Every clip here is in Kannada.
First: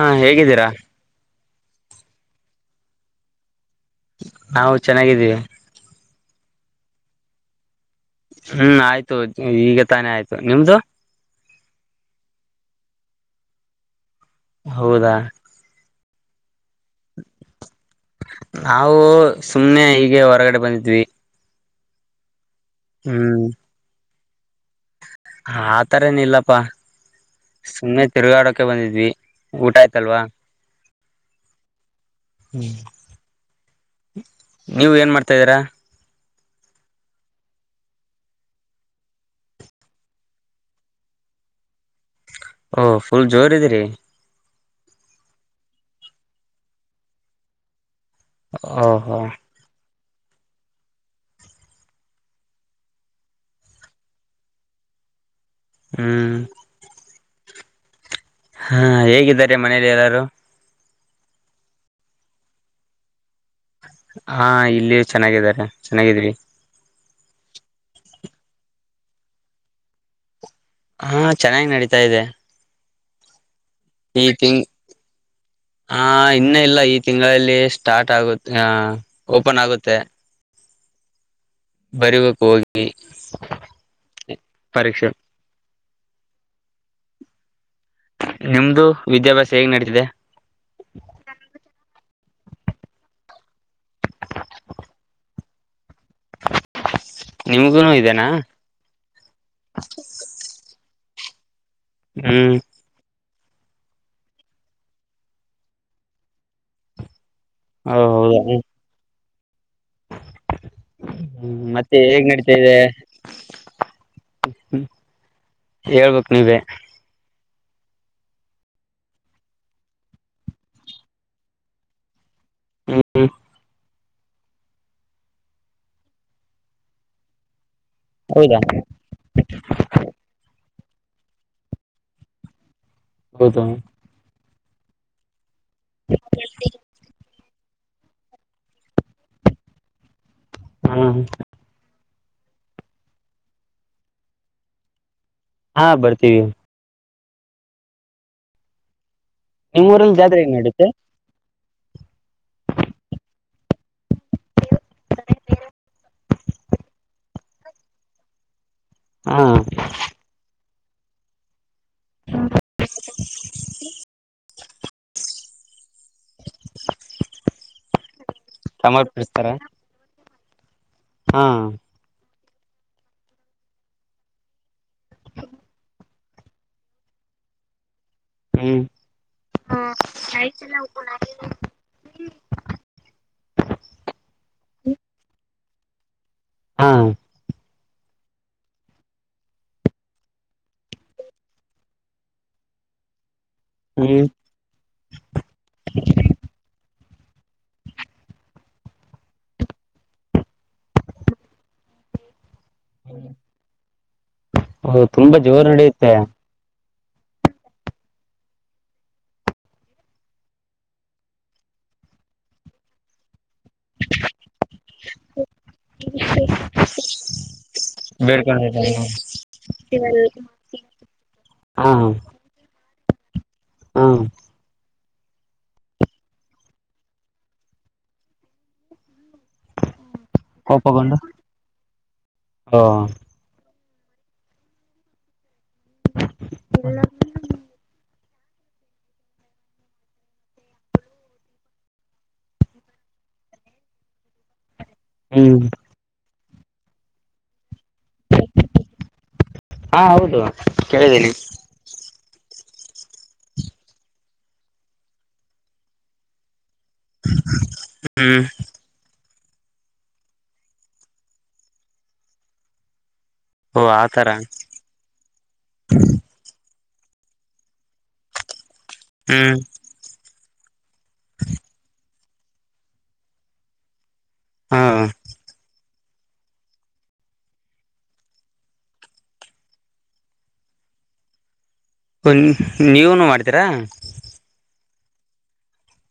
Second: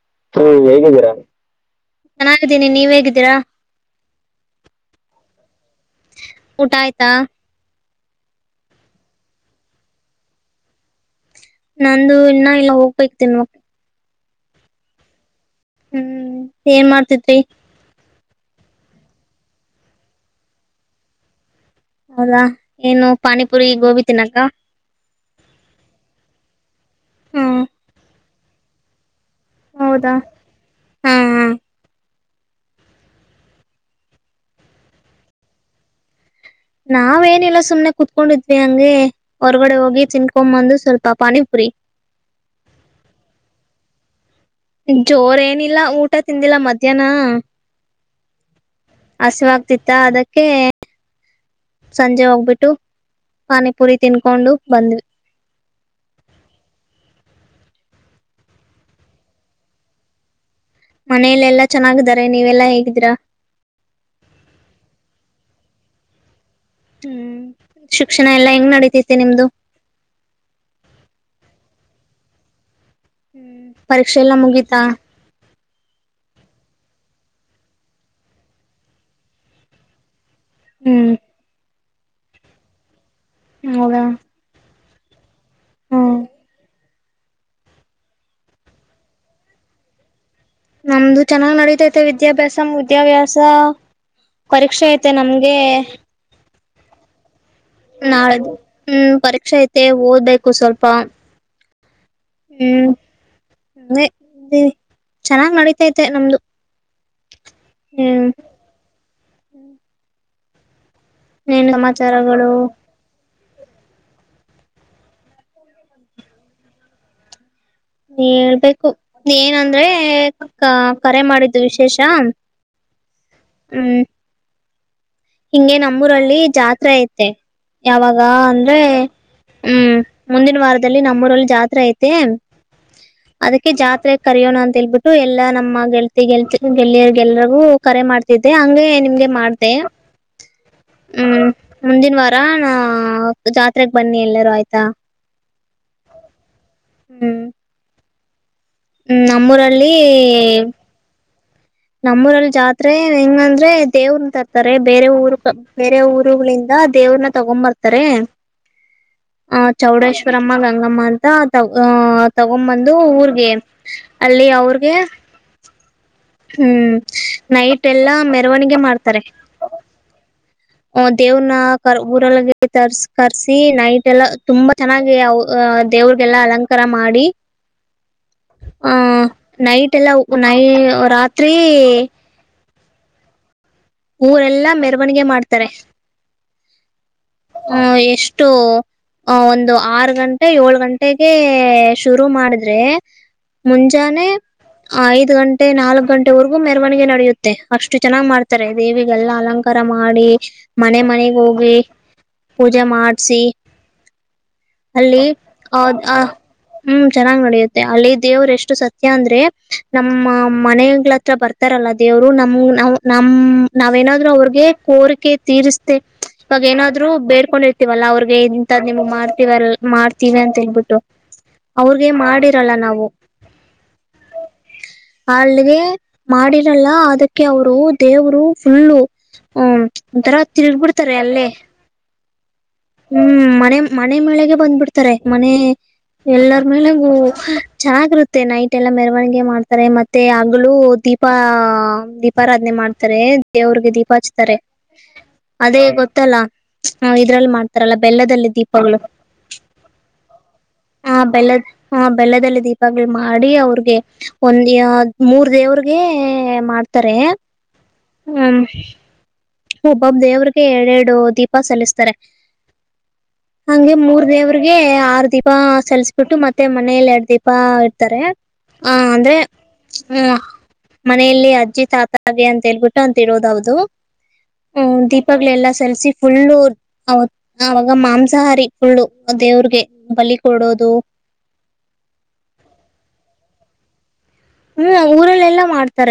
ಹಾ ಹೇಗಿದ್ದೀರಾ [inaudible] ಯಗಿದ್ದರಾಮ. ಚೆನ್ನಾಗಿದ್ದೀನಿ ನೀವ್ ಹೇಗಿದ್ದೀರಾ. ನಾವು ಚೆನ್ನಾಗಿದ್ದೀವಿ ಊಟಾಯತಾ. ಹ್ಮ್ ಆಯ್ತು ಈಗ ತಾನೇ ಆಯ್ತು ನಿಮ್ದು. ನಂದು ಇನ್ನ ಇಲ್ಲ ಹೋಗ್ಬೇಕ ತಿನ್ವ. ಹೌದಾ. ಹ್ಮ್ ಏನ್ ಮಾಡ್ತಿದರಿ. ನಾವು ಸುಮ್ನೆ ಹೀಗೆ ಹೊರಗಡೆ ಬಂದಿದ್ವಿ. ಹೌದಾ. ಏನು ಪಾನಿಪುರಿ ಗೋಬಿ ತ್ತಿನಕ್ಕ. ಆತರೇನ ಇಲ್ಲಪ್ಪಾ ಹ್ಮ್ ಸುಮ್ಮನೆ ತಿರುಗಾಡಕೆ ಬಂದಿದ್ವಿ. ಊಟ ಹೌದಾ ಆಯ್ತಲ್ವಾ. ಹಾ ಹಾ ಹ್ಮ್ ನೀವ ಏನ್ ಮಾಡ್ತಾದೀರಾ. ನಾವೇಏನಿಲ್ಲ ಸುಮ್ನೆ ಕುತ್ಕೊಂಡಿದ್ವಿ ಹಂಗೆ ಹೊರ್ಗಡೆ ಹೋಗಿ ತಿನ್ಕೊ ಬಂದು ಸ್ವಲ್ಪ ಪಾನಿಪುರಿ. ಓಹ್ ಫುಲ್ ಜೋರ್ ಇದೀರಿ ಜೋರ ಏನಿಲ್ಲ ಊಟ ತಿಂದಿಲ್ಲ ಮಧ್ಯಾಹ್ನ. ಓಹೋ. ಆತ್ತ ಅದಕ್ಕೆ ಸಂಜೆ ಹೋಗ್ಬಿಟ್ಟು ಪಾನಿಪುರಿ ತಿನ್ಕೊಂಡು ಬಂದ್ವಿ. ಹ್ಮ್. ಹಾ ಹೇಗಿದ್ದಾರೆ ಮನೇಲಿ ಎಲ್ಲಾರು. ಮನೇಲೆ ಎಲ್ಲಾ ಚೆನ್ನಾಗಿದ್ದಾರೆ ನೀವೆಲ್ಲಾ ಹೇಗಿದ್ದೀರಾ. ಹಾ ಇಲ್ಲಿ ಚೆನ್ನಾಗಿದ್ದಾರೆ ಚೆನ್ನಾಗಿ [inaudible] ಹ್ಮ್ ಶಿಕ್ಷಣ ಎಲ್ಲಾ ಹೆಂಗ್ ನಡತೈತಿ ನಿಮ್ದು. ಹಾ ಚೆನ್ನಾಗಿ ನಡತಾ ಇದೆ. ಹ್ಮ್. ಪರೀಕ್ಷೆ ಈ ಎಲ್ಲ ತಿಂಗ್ ಮುಗೀತಾ. ಆ ಇನ್ನ ಇಲ್ಲ ಈ ತಿಂಗಳಲ್ಲಿ ಸ್ಟಾರ್ಟ್ ಆಗ ಓಪನ್ ಆಗುತ್ತೆ ಹ್ಮ್. ಬರಿಬೇಕಕ್ ಹೋಗಿ. ಹೌದಾ. [inaudible] ಪರೀಕ್ಷೆ. ಹ್ಮ್. ನಿಮ್ದು ವಿದ್ಯಾಭ್ಯಾಸ ಹೇಗ್ ನಡಿತಿದೆ. ನಮ್ದು ಚೆನ್ನಾಗ್ ನಡೀತೈತೆ. ವಿದ್ಯಾಭ್ಯಾಸ ಮುದ್ಯಾಭ್ಯಾಸ ಪರೀಕ್ಷೆ ಐತೆ ನಮ್ಗೇ. ನಿಮ್ಗುನು ಇದೆನಾ ನಾಳೆ ಹ್ಮ್ ಪರೀಕ್ಷೆ ಐತೆ ಓದ್ಬೇಕು ಸ್ವಲ್ಪ. ಹ್ಮ್. ಮೆ ಹೇ ಚೆನ್ನಾಗ್ ನಡಿತೈತೆ ನಮ್ದು. ಹಾ ಹ್ಮ್ ಹೌದಾ. ಏನ್ ಸಮಾಚಾರಗಳು. ಹ್ಮ್ ಹೇಳ್ಬೇಕ್ ನೀವೇ. ಹೇಳ್ಬೇಕು ಏನಂದ್ರೇ ಕ ಕರೆ ಮಾಡಿದ್ದು ವಿಶೇಷ. ಹ್ಮ್ ಹ್ಮ್. ಹ್ಮ್. ಹಿಂಗೆ ನಮ್ಮೂರಲ್ಲಿ ಜಾತ್ರೆ ಐತೆ. ಯಾವಗಾ ಹೌದಾ ಅಂದ್ರೆ ಹ್ಮ್ ಮುಂದಿನ ವಾರದ ದಲ್ಲಿ ನಮ್ಮೂರಲ್ಲಿ ಜಾತ್ರೆ ಐತೇ. ಹೌದು ಅದಕ್ಕೆ ಜಾತ್ರೆಕ್ ಕರಿಯೋಣಾ ಅಂತ್ ತಿಳ್ಬಿಟ್ಟು ಎಲ್ಲಾ ನಮ್ಮ ಮ್ಮ ಗೆಲ್ತಿ ಗೆಲ್ತಿ ಗೆಲ್ಲಿಯರ್ಗೆಲ್ಲಾ ಹೂ ಕರೆ ಮಾಡ್ತಿದ್ದೆ ಹಂಗೇ ನಿಮ್ಗೆ ಮಾಡ್ದೆ. ಹ ಹ್ಮ್ ಮುಂದಿನ್ ವಾರ್ ಡಾನೂ ಜಾತ್ರೆಗ್ ಬನ್ನಿ ಎಲ್ಲರು ಆಯ್ತ. ಹಾ ಬರ್ತೀವಿ. ಹ್ಮ್. ಹ್ಮ್ ನಿಮ್ ನಮ್ಮೂರಲ್ಲೀ. ಊರಲ್ಲಿ ಜಾತ್ರೆ ಹೆಂಗ್ ನಡುತ್ತೆ ನಮ್ಮೂರಲ್ಲಿ ಜಾತ್ರೆ ಹೆಂಗಂದ್ರೆ ದೇವುರ್ನ್ ತರ್ತರೆ ಬೇರೆ ಊರುಕ ಬೇರೆ ಊರುಗಳಿಂದ ದೇವುರ್ನ್ನ ತಗೊನ್ಬರ್ತಾರೆ ಹಾ ಹ ಚೌಡೇಶ್ವರಮ್ಮ ಗಂಗ್ ಹಂಗಮ್ಮ ಅಂತಾ ತ ಆ ತಗೊಂಬಂದು ಊರ್ಗೆ ಅಲ್ಲಿ ಅವ್ರ ಹೇ. ಹ್ಮ್ ಹಾ ನೈಟ್ ಎಲ್ಲಾ ಮೆರ್ ಮೆರ್ವಣಿಗೆ ಮಾಡ್ತರೆ. ಸಮರ್ಪಿಸ್ತಾರ ಹು ಹಾ ದೇವ್ರನ್ನಾ ಕರ್ ಊರಲ್ ಇರ್ ಇ ತರ್ ಕರ್ಸಿ ನೈಟ್ ಎಲ್ಲ ತುಂಬಾ ಚೆನ್ನಾಗಿ ಅವ್ ಆ ದೇವ್ರಿಗೆಲ್ಲಾ ಅಲಂಕಾರ ಮಾಡಿ. ಹ್ಮ್ ಹಾ ನೈಟೆಲ್ಲ ಉಕು ನೈ ಉ ರಾತ್ರೀ. ಊರೆಲ್ಲಾ ಮೆರವಣಿಗೆ ಮಾಡ್ತಾರೆ ಹಾ ಹು ಎಷ್ಟು ಒಂದು ಆರು ಗಂಟೆ ಏಳ್ ಗಂಟೆಗೆ ಶುರು ಮಾಡಿದ್ರೆ ಹ್ಮ್ ಮುಂಜಾನೆ ಐದ್ ಗಂಟೆ ನಾಲ್ಕ್ ಗಂಟೆವರೆಗೂ ಮೆರವಣಿಗೆ ನಡ್ ಡಿಯುತ್ತೆ ಅಷ್ಟು ಚೆನ್ನ್ಗ್ ಮಾಡ್ ತಾರೆ ದೇವಿಗೆಲ್ಲ ಅಲಂಕಾರ ಮಾಡಿ ಮನೆ ಮನೆಗೆ ಹೋಗಿ ಪೂಜೆ ಮಾಡ್ಸಿ ಓ ಅಲ್ಲಿ ತುಂಬಾ ಜೋರ್ ಆ ನಡಿಯುತ್ತೆ ಆ ಹ್ಮ್ ಚೆನ್ನಾಗ್ ನಡೆಯುತ್ತೆ ಅಲ್ಲಿ ದೇವರು ಎಷ್ಟು ಸತ್ಯ ಅಂದ್ರೆ ನಮ್ಮ ಮನೆಗಲತ್ರ ಬರ್ತಾರಲ್ಲ ದೇವ್ರು ನಮ್ ನಾವ್ ನಮ್ ನಾವೇನಾದ್ರು ಅವ್ರಗೆ ಕೋರಿಕೆ ತೀರಿಸ್ದೆ ಇವಾಗ ಏನಾದ್ರು ಬೇಡ್ಕೊಂಡಿರ್ತೀವಲ್ಲ ಅವ್ರಗೆ ಇಂತಾದ್ ಬೇಡ್ಕೊಂಡಿದ್ದಾರೆ ನಿಮ್ಗ್ ಮಾಡ್ತವ ಮಾಡ್ತೀವಿ ಅಂತ ಹೇಳ್ಬಿಟ್ಟು ಹಾ ಅವ್ರಗೆ ಮಾಡಿರಲ್ಲ ನಾವು ಹಾ ಅಲ್ಲಿಗೆ ಮಾಡಿರಲ್ಲ ಅದಕ್ಕೆ ಅವರು ದೇವರು ಫುಲ್ಲು ಹ್ಮ ಒಂತರ ತಿರುಗ್ಬಿಡ್ತಾರೆ ಕೋಪಗೊಂಡು ಅಲ್ಲೇ ಓ ಹ್ಮ್ ಮನೆ ಮನೆ ಮೇಳೆಗೆ ಬಂದ್ಬಿಡ್ತಾರೆ ಮನೆ ಎಲ್ಲರ ಮೇಲೊ ಜಾಗೃತಿ ಮತ್ತೆ ನೈಟ್ ಎಲ್ಲ ಮೆರವಣಿಗೆ ಮಾಡ್ತಾರೆ ಮತ್ತೆ ಹಗ್ಲು ದೀಪ ದೀಪಾರಾಧನೆ ಮಾಡ್ತಾರೆ ದೇವ್ರಿಗೆ ದೀಪ ಹಚ್ತಾರೆ ಹ್ಮ್ ಅದೇ ಗೊತ್ತಲ್ಲ ಹಾ ಇದ್ರಲ್ಲಿ ಮಾಡ್ತ ತರಲ್ಲ ಬೆಲ್ಲದಲ್ಲಿ ದೀಪಗಳು ಹಾ ಹೌದು ಆ ಕೇಳಿದ್ದೀನಿ ಬೆಲ್ಲದ ಆ ಬೆಲ್ಲದಲ್ಲಿ ದೀಪಗಳ್ ಮಾಡಿ ಅವ್ರಿಗೆ ಒಂದ ಯ ಮೂರ್ ದೇವ್ರಿಗೆ ಮಾಡ ತ್ತಾರೆ ಹ್ಮ್ ಹ್ಮ ಒಬ್ಬೊಬ್ ದೇವ್ರಿಗೆ ಎರಡೆರಡು ದೀಪ ಸಲ್ಲಿಸ್ತಾರೆ ಓ ಹಂಗೆ ಮೂರ್ ಆತರ ದೇವ್ರಿಗೆ ಆರ್ ದೀಪ ಸಲ್ಸ್ಬಿಟ್ಟು ಮತ್ತೆ ಮ ಮನೇೆಯಲ್ಲಿ ಎರಡು ದೀಪ ಇರ್ತಾರೆ ಹ ಅಂದ್ರೆ ಹ್ಮ್ ಹ ಮನೆಯಲ್ಲಿ ಅಜ್ಜಿ ತಾತ ಹಾಗೆ ಅಂತ ಹೇಳ್ಬಿಟ್ಟು ಅಂತಿರೋದು ಹೌದು ಹ್ಮ ಹಾ ದೀಪಗ್ಳ ಎಲ್ಲಾ ಸಲ್ಸಿ ಫುಲ್ಲು ಅವತ್ ಆಗ ಮಾಂಸಾಹಾರಿ ಫುಲ್ಲು ದೇವ್ರಿಗೆ ಬಲಿ ಕೊಡೋದು ಒ ನೀವನು ಮಾಡ್ತೀರಾ ಹ್ಮ್ ಊರಲ್ಲೆಲ್ಲಾ ಮಾಡ್ತ..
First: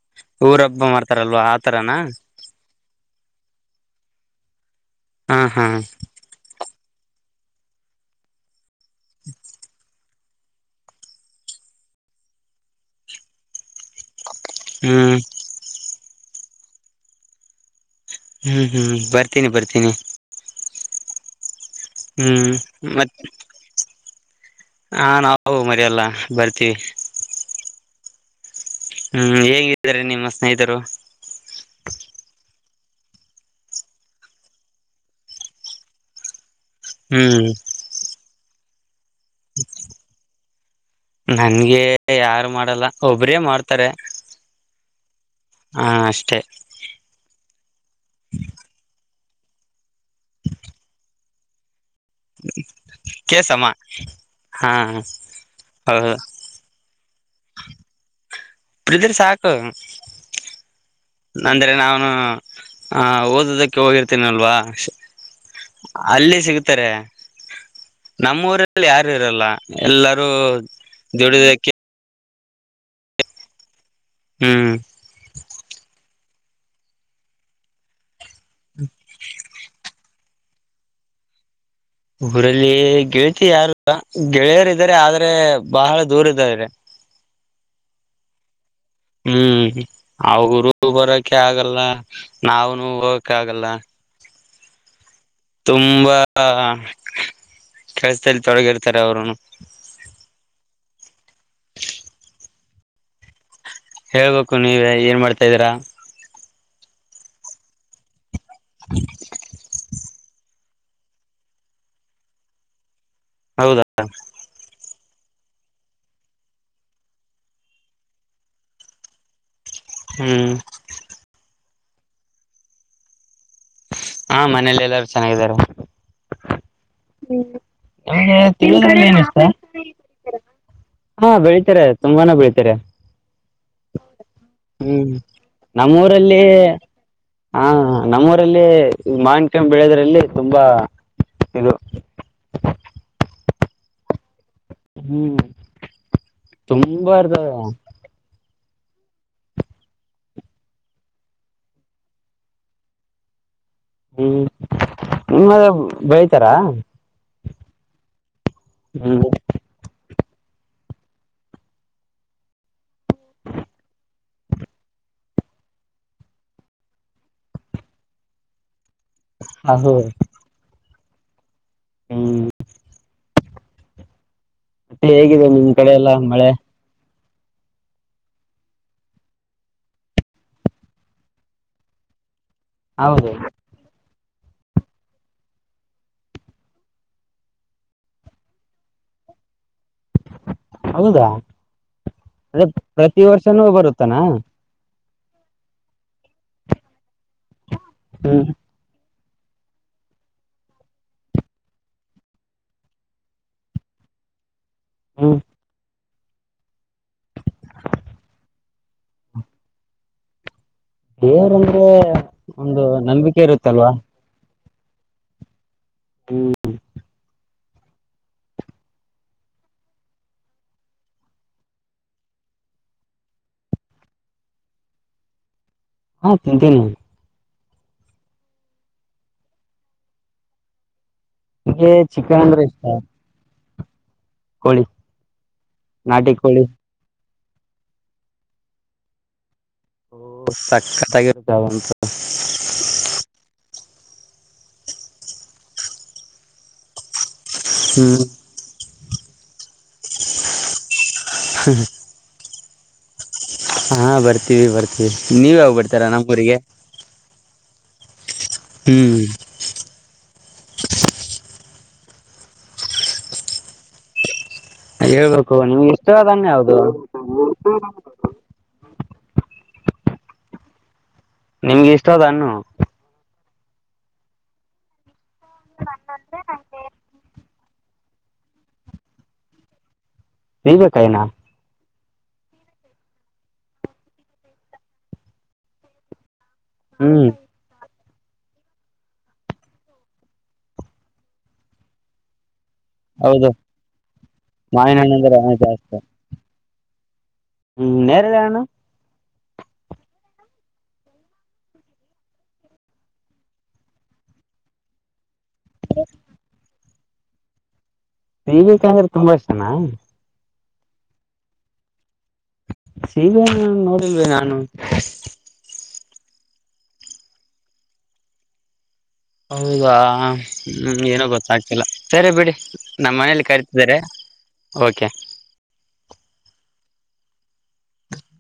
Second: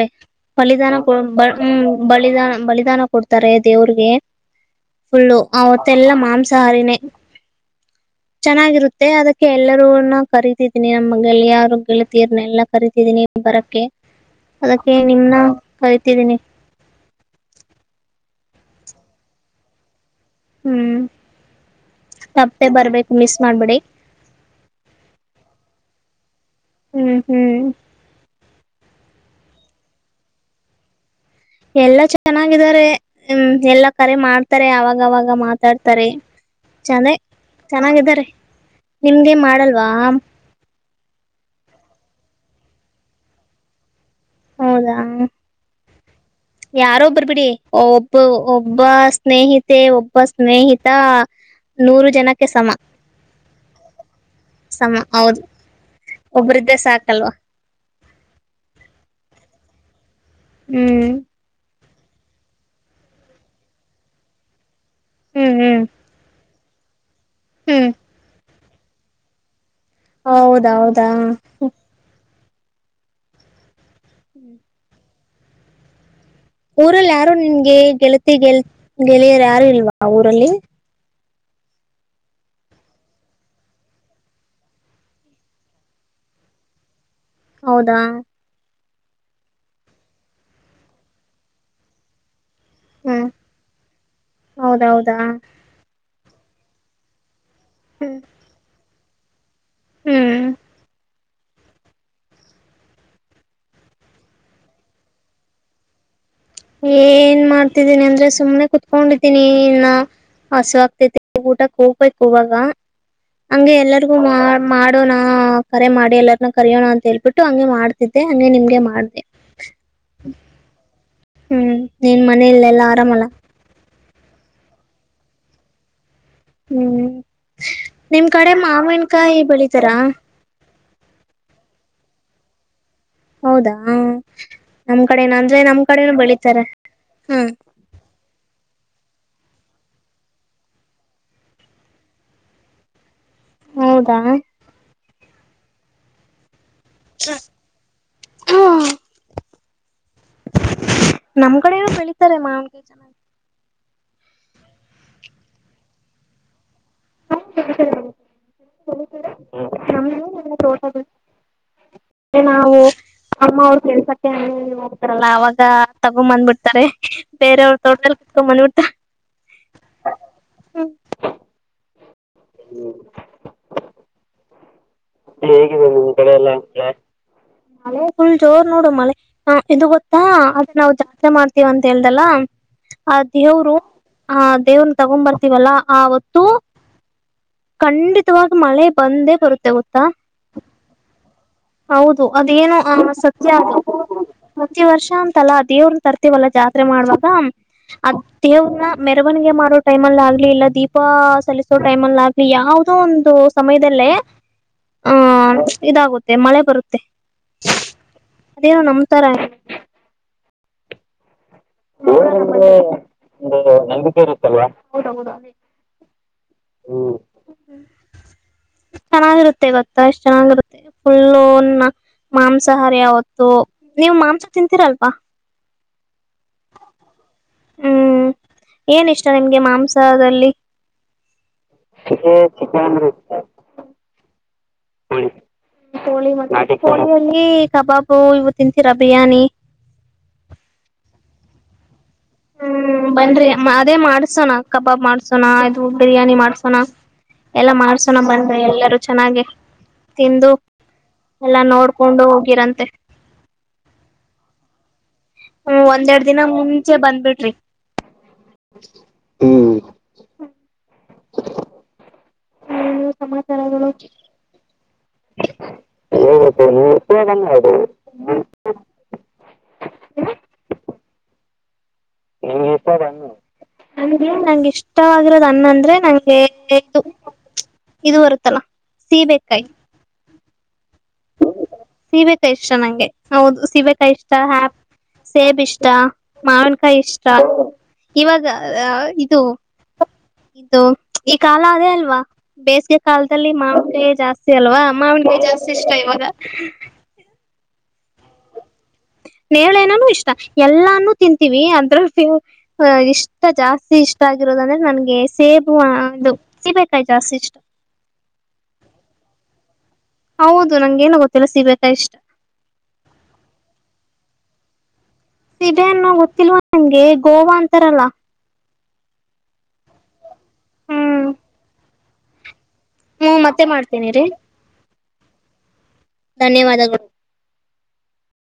ಊರ ಹಬ್ಬ ಬಲಿದಾನ ಹೂ ಮಾಡ್ತಾರಲ್ವಾ ಆತರನಾ ಬಲಿದಾನ ಬ ವಿಧಾನ ಕೊಡ್ತಾರೆ ದೇವ್ರಿಗೆ ಫುಲ್ಲು ಹಾ ಹಾ ಅವವತ್ತೆಲ್ಲಾ ಮಾಂಸಾಹಾರಿನೇ [unintelligible] ಚೆನ್ನಾಗಿರುತ್ತೆ ಅದಕ್ಕೆ ಎಲ್ಲರೂನ್ನ ಕರೀತಿದ್ದೀನಿ ನಮ್ಮ ಗೆಳೆಯಾರೂ ಗೆಳತೀರ್ನೆ ಎಲ್ಲ ಕರೀತಿದ್ದೀನಿ ಬರಕ್ಕೆ ಅದಕ್ಕೆ ಹ್ಮ್ ನಿಮನ್ನ ಕರಿ.... ತಿರುನಿ ಹ್ಮ್ ಹ್ಮ್ ಬರ್ತೀನಿ ಬರ್ತೀನಿ ಹೂ ಹ್ಮ್ ತಪ್ಪದೆ ಬರ್ಬೇಕು ಮತ್ ಮಿಸ್ ಮಾಡ್ಬಿಡಿ ಹಾ ನಾವು ಮರಿಯಲ್ಲ ಬರ್ತೀವಿ ಹ್ಮ್ ಹ್ಮ್ ಹ್ಮ್ ಹೇಗಿದ್ದಾರೆ ನಿಮ್ಮ ಸ್ನೇಹಿತರು ಎಲ್ಲಾ ಚೆನ್ನಾಗಿದ್ದಾರೆ ಹ ಎಲ್ಲಾ ಕರೆ ಮಾಡ್ತಾರೆ ಅವಾಗವಾಗ ಮಾತಾಡ್ತಾರೆ ಚೆನೆ ಹ್ಮ್ ಚೆನಾಗಿದ್ದರೆ ನಿಮ್ಮ್ಗೆಗೆ ಮಾಡಲ್ವಾ ನನ್ಗೆ ಯಾರು ಮಾಡಲ್ಲ ಒಬ್ರೇ ಮಾಡ್ತಾರೆ ಹೌದಾ ಹ ಅಷ್ಟೇ ಯಾರೊಬ್ಬರ್ ಬಿಡಿ ಒಬ್ಬ ಒಬ್ಬ... ಸ್ನೇಹಿತೆ ಒಬ್ಬ ಸ್ನೇಹಿತ ನೂರು ಜನಕ್ಕೆ ಸಮ ಕೇಸಮ್ಮ ಹಾ ಸಮ ಹೌದು ಹೌದು ಒಬ್ರಿದೆ ಸಾಕಲ್ವಾ ಇಬ್ಬರು ಇದ್ರೆ ಸಾಕ್ ಹ್ಮ್ ಹ ಹ ಓದದಕ್ಕೆ ಹೋಗಿರ್ತೇನಲ್ವಾ ಹ್ಮ್ ಹ್ಮ್ ಅಲ್ಲೇ ಸಿಗುತ್ತೆ... ತ್ತರ್ರ್ ಹ್ಮ್ ನಮ್ಮೂರ ಲ್ಲಿ ಯಾರು ಇರಲ್ಲ ಎಲ್ಲರೂ ಹೌದೌದಾ ದುಡುದಕ್ಕೆ ಹ್ಮ್ ಊರಲ್ಲಿ ಯಾರು ನಿನ್ಗೆ ಗೆಳತ್ ಗೆಲ್ತಿ ಗೆಳೆಯರ್ ಯಾರು ಇಲ್ವಾ ಅವರು ಲ್ಲಿ ಊರಲ್ಲಿ ಗೆಳತಿ ಯಾರು ಗೆಳೆಯರ ಇದಾರೆ ಆದ್ರೆ ಬಹಳ ದೂರ ಇದ್ದ್ರ. ಹೌದಾ. ಹ್ಮ್ ಅವುರು ಬರಕೆ ಆಗಲ್ಲ. ನಾವನು ಹೋಗಕ ಆಗಲ್ಲ. ಹೌದೌದು. ತುಂಬಾ. ಹ. ಹ್ಮ್ ಕೆಲ್ಸಲ್ಲಿ ತೊಡಗಿರ್ತ. ತರ ಅವ್ರನು. ಹ್ಮ್ ಹೇಳ್ಬೇಕು ನೀವ ಏನ್ ಮಾಡ್ತಾ ಇದೀರಾ. ಏನ್ ಮಾಡ್ತಿದ್ದೀನಿ ಅಂದ್ರೆ. ಸುಮನೆ ಕುೂತ್ಕೊಂಡಿದ್ದೀನಿ ಇನ್ನ. ಹಸು ಆಗ್ತೈತಿ ಊಟ ಕೂಪಯಕ್ ಹವಾಗ. ಹಗೆ ಹೌದಾ ಎಲ್ಲರಿಗೂ ಮಾಡ. ನಡು ನ ಕರೆ ಮಾಡಿ ಎಲ್ಲಾರನ್ನ ಕರಯೋಣ ಅಂತ ಹೇಳ್ಬಿಟ್ಟು ಹಂಗೆ ಮಾಡ್ತಿದ್ದೆ ಹಂಗೆ ನಿಮ್ಗೆ ಮಾಡ್ದ. ಹ್ಮ್. ಹ್ಮ್ ನೀನ್ ಮನ ಇಲ್ಲ ಎಲ್ಲಾ ಆರಾಮಲ್ಲ. ಹಾ ಮನೇೆಯಲ್ಲಿ ಎಲ್ಲಾರ ಚೆನ್ನಾಗಾರ. ಹ್ಮ್ ನಿಮ್ ನಿಮ್ಗೆ ಕಡೆ ತಿಳಿದ್ರಲ್ಲಿ ಏನ ಇಷ್ಟ ಮಾವನ್ಕಾಯಿ ಬೆಳಿತಾರಾ. ಹಾ ಬೆಳೀಿತಾರೆ ತುಂಬಾನ ಬೆಳೀಿತಾರೆ. ಹೌದಾ ನಮ್ ಹ್ಮ್ ಕಡೆನ ಅಂದ್ರೆ ನಮ್ ಕಡೆನು ನಮ್ಮೂಊರಲ್ಲಿ ಬೆಳಿತಾರೆ ಹ್ಮ್ ಹ ನಮ್ಮೂರಲ್ಲಿ. ಈ ಮಾನ್ಕ ಬೆಳೆದ್ರಲ್ಲಿ ತುಂಬಾ ಇದು. ಹೌದಾ. ಹ್ಮ್. ತುಂಬಾ ಇರ್ತದ. ಹ್ಮ ನಮ್ ಕಡೆನೋ ಬೆಳಿತಾರೆ ಮಾನ್ಕೈ ಜನ. ಹ್ಮ್ ನಿಮ್ಮ ಬೆಳತಾರಾ. ಹ್ಮ್. ಹ ನಾವು. ಅಮ್ಮ ಅವ್ರು ಕೆಲ್ಸಕ್ಕೆ ಹೋಗ್ತಾರಲ್ಲ ಅವಾಗ. ತಗೊಂಡ್ ಬಂದ್ಬಿಡ್ತಾರೆ ಬೇರವ್ರ ತೋಟಲ್ ಕತ್ಕೊಂಡ ಬಂದ್ಬಿಡ್ತ. ಹ ಹೋ. ಹ. ಹ್ಮ. ಮತ್ತೆ ಹೇಗಿದೆ ನಿಮ್ ಕಡೆ ಎಲ್ಲಾ ಮಳೆ. ಮಳೆ ಫುಲ್ ಜೋರ್ ನೋಡು ಮಳೆ ಹ ಇದು ಗೊತ್ತಾ ಆದ್ರೆ ನಾವು ಜಾತ್ರೆ ಮಾಡ್ತೀವ ಅಂತ ಹೇಳ್ದಲ್ಲ. ಅ ಹೌದು ದೇವರು. ಹ ದೇವ್ರನ್ನ ತಗೊ್ ಬರ್ತೀವಲ್ಲ ಆವತ್ತು ಖಂಡಿತವಾಗಿಾಗ ಮಳೆ ಬಂದೇ ಬರುತ್ತೆ ಗೋತ್ತಾ ದ ಹೌದು ಅದೇಏನು ಅ ಸತ್ಯ ಅ ಬರುತ್ತಾನಾ ಪ್ರತಿ ವರ್ಷ ಅಂತಲ್ಲ ದೇವ್ರನ್ ತರ್ತಿವಲ್ಲಾ ಜಾತ್ರೆ ಮಾಡುವಾಗ ಹ್ಮ್ ಅದೆವ್ರ್ನಾ ಮೇ ಮೆರವಣಿಗೆ ಮಾಡೋ ಟೈಮಲ್ಲಿ ಆಗ್ಲಿ ಇಲ್ಲ ದೀಪ ಸಲ್ಲಿಸೋ ಟೈಮ್ ಅಲ್ಲಿ ಆಗ್ಲಿ ಯಾವದೋ ಒಂದು ಸಮಯದಲ್ಲೇ ಹ ಹ್ಮ್ ಇದಾಗುತ್ತೆ ಮತ್ತೆ ಮಳೆ ಬರುತ್ತೆ ಅದೇನ ನಂಬತಾರೆ ಹೇಾರ [inaudible] ಒ ಇರುತ್ತಲ್ವಾ ನಂಬಿಕೆ ಇರುತ್ತಲ್ವಾ [inaudible] ಹೌದ ಹೌದ ಹ್ಮ್ ಹ್ಮ ಚೆನ್ನಾಗಿರುತ್ತೆ ಗೊತ್ತ ಎಷ್ಟ ಚೆನ್ನಾಗಿರುತ್ತೆ ಫುಲ್ಲುನ್ನ ಮಾಂಸಾಹಾರಿ ಯಾವತ್ತು ನೀವು ಮಾಂಸ ತಿಂತಿರಾಲ್ವಾ ಹಾ ತಿಂತೀನಿ ಹ್ಮ್ ಏನ ಇಷ್ಟ ನಿಮ್ಗೆ ಮಾಂಸದಲ್ಲಿ ನನ್ಗೆ ಚಿಕನ್ ಅಂದ್ರೆ ಇಷ್ಟ ಕೋಳಿ ಕೋಳಿ ಮೋಟ್ಟೆ ನಾಟಿಕೋಳಿ [inaudible] ಗೆ ಕಬಾಬು ಇವು ತಿಂತೀರಾ ಬಿರಿಯಾನಿ ಓ ಸಕ್ಕತ್ಗಿಿರುತ್ತ ಅವಂತ [inaudible] ಹ್ಮ್ ಬನ್ರೀ ಅದೇ ಮಾಡ್ಸೋಣ ಕಬಾಬ್ ಮಾಡ್ಸೋಣ ಅದು ಬಿರಿಯಾನಿ ಮಾಡ್ಸೋಣ ಎಲ್ಲಾ ಮಾಡ್ಸೋಣ ಹ್ಮ್ ಬಂದ್ರಿ ಎಲ್ಲರ ಚೆನ್ನಾಗೆ ತಿಂದು ಎಲ್ಲಾ ನೋಡ್ಕೊಂಡು ಹೋಗಿರಂತೆ ಹಾ ಬರ್ತೀವಿ ಬರ್ತೀವಿ ನೀವ್ ಯಾವಾಗ ಹ್ಮ ಬರ್ತಾರಾ ಒಂದೇರಡು ದಿನ ನಮ್ಮೂರಿಗೆ ಮುಂಚೆ ಬಂದ್ಬಿಡ್ರಿ ಹ್ಮ್. ಏನು ಸಮಾಚಾರಗಳು ಹೇಳ್ಬೇಕು ನಿಮ್ ಇಷ್ಟ ಅದನ್ನೆ ಹೇಳ್ಬೇಕು ಯಾವದು ನೀ [inaudible] ಹ [inaudible] ನಿಮ್ಗೆ ಇಷ್ಟ ಇಷ್ಟದನ್ನುು ಅಂಗೆ ನಂಗ ಇಷ್ಟವಾಗಿರ [inaudible] ಹಣ್ಣು ಅಂದ್ರೆ ನಂಗೆ [inaudible] ಇದು ಬರುತ್ತಾಲ್ಲ ಸೀಬೆ ಕಾಯಿ ನಿಂಭಿಕಾಯನ ಸೀಬೆಕಾಯಿ ಇಷ್ಟ ನಂಗೆ ಹೌದು ಸೇಬೆ ಕಾಯಿ ಇಷ್ಟ ಆಪ್ ಸೇಬ್ ಇಷ್ಟ. ಮಾವಿನಕಾಯಿ ಇಷ್ಟ. ಹ್ಮ್ ಇವಾಗ ಇದು ಇದು ಈ ಕಾಲ ಅದೇ ಅಲ್ವಾ. ಬೇಸಿಗೆ ಹೌದು ಕಾಲದಲ್ಲಿ ಮಾವಣಿಗೆ ಜಾಸ್ತಿ ಅಲ್ವಾ ಮಾವಿನ ಹಣ್ಣು ಅಂದ್ರೆ ಮಾವನಿಗೆ ಆಯ್ತು ಜಾಸ್ತಿ ಇಷ್ಟ ಅಷ್ಟೆ ಇವಾಗ. ಹ್ಮ್ ನರೆಲ್ಲಣ. ನೇಳೆನಾನ ಇಷ್ಟ ಎಲ್ಲಾನೂ ತಿಂತೀವಿ ಅದ್ರ ಇಷ್ಟ ಜಾಸ್ತಿ ಇಷ್ಟ ಆಗಿರೋದಂದ್ರೆ ನನ್ಗೆ ಸೇಬು ಅದು ಸೀಬೆ ಕೈ ಜಾಸ್ತಿ ಇಷ್ಟ. ಸಿಬೇಕಂದ್ರೆ ತುಂಬಾ ಇಷ್ಟನಾ. ಹೌದು ನಂಗಗೆೇನ ಗೊತ್ತಿಲ್ಲ ಸಿಬೇಕಾ ಇಷ್ಟ. ಸಿಬೆ ನೋಡಿಲ್ವ ನಾನು. ಇದೆನ್ನು ಹೋಗ್ತಿಲ್ವ ನಂಗೆ ಗೋವಾ ಅಂತಾರಲ್ಲ ಹೌದಾ ಹ್ಮ ಏನೋ ಹ್ಮ್ ಗೊತ್ತಾಗ್ತಿಲ್ಲ ಸರೆ ಬಿಡಿ. ನಮ್ಮ ಹ್ಮ್ ಮನೇಲಿ ಮತ್ತೆ ಕರಿತಿದ್ದಾರೆ ಮಾಡ್ತೀನಿ ರೀ ಓಕೆ. ಧನ್ಯವಾದಗಳು.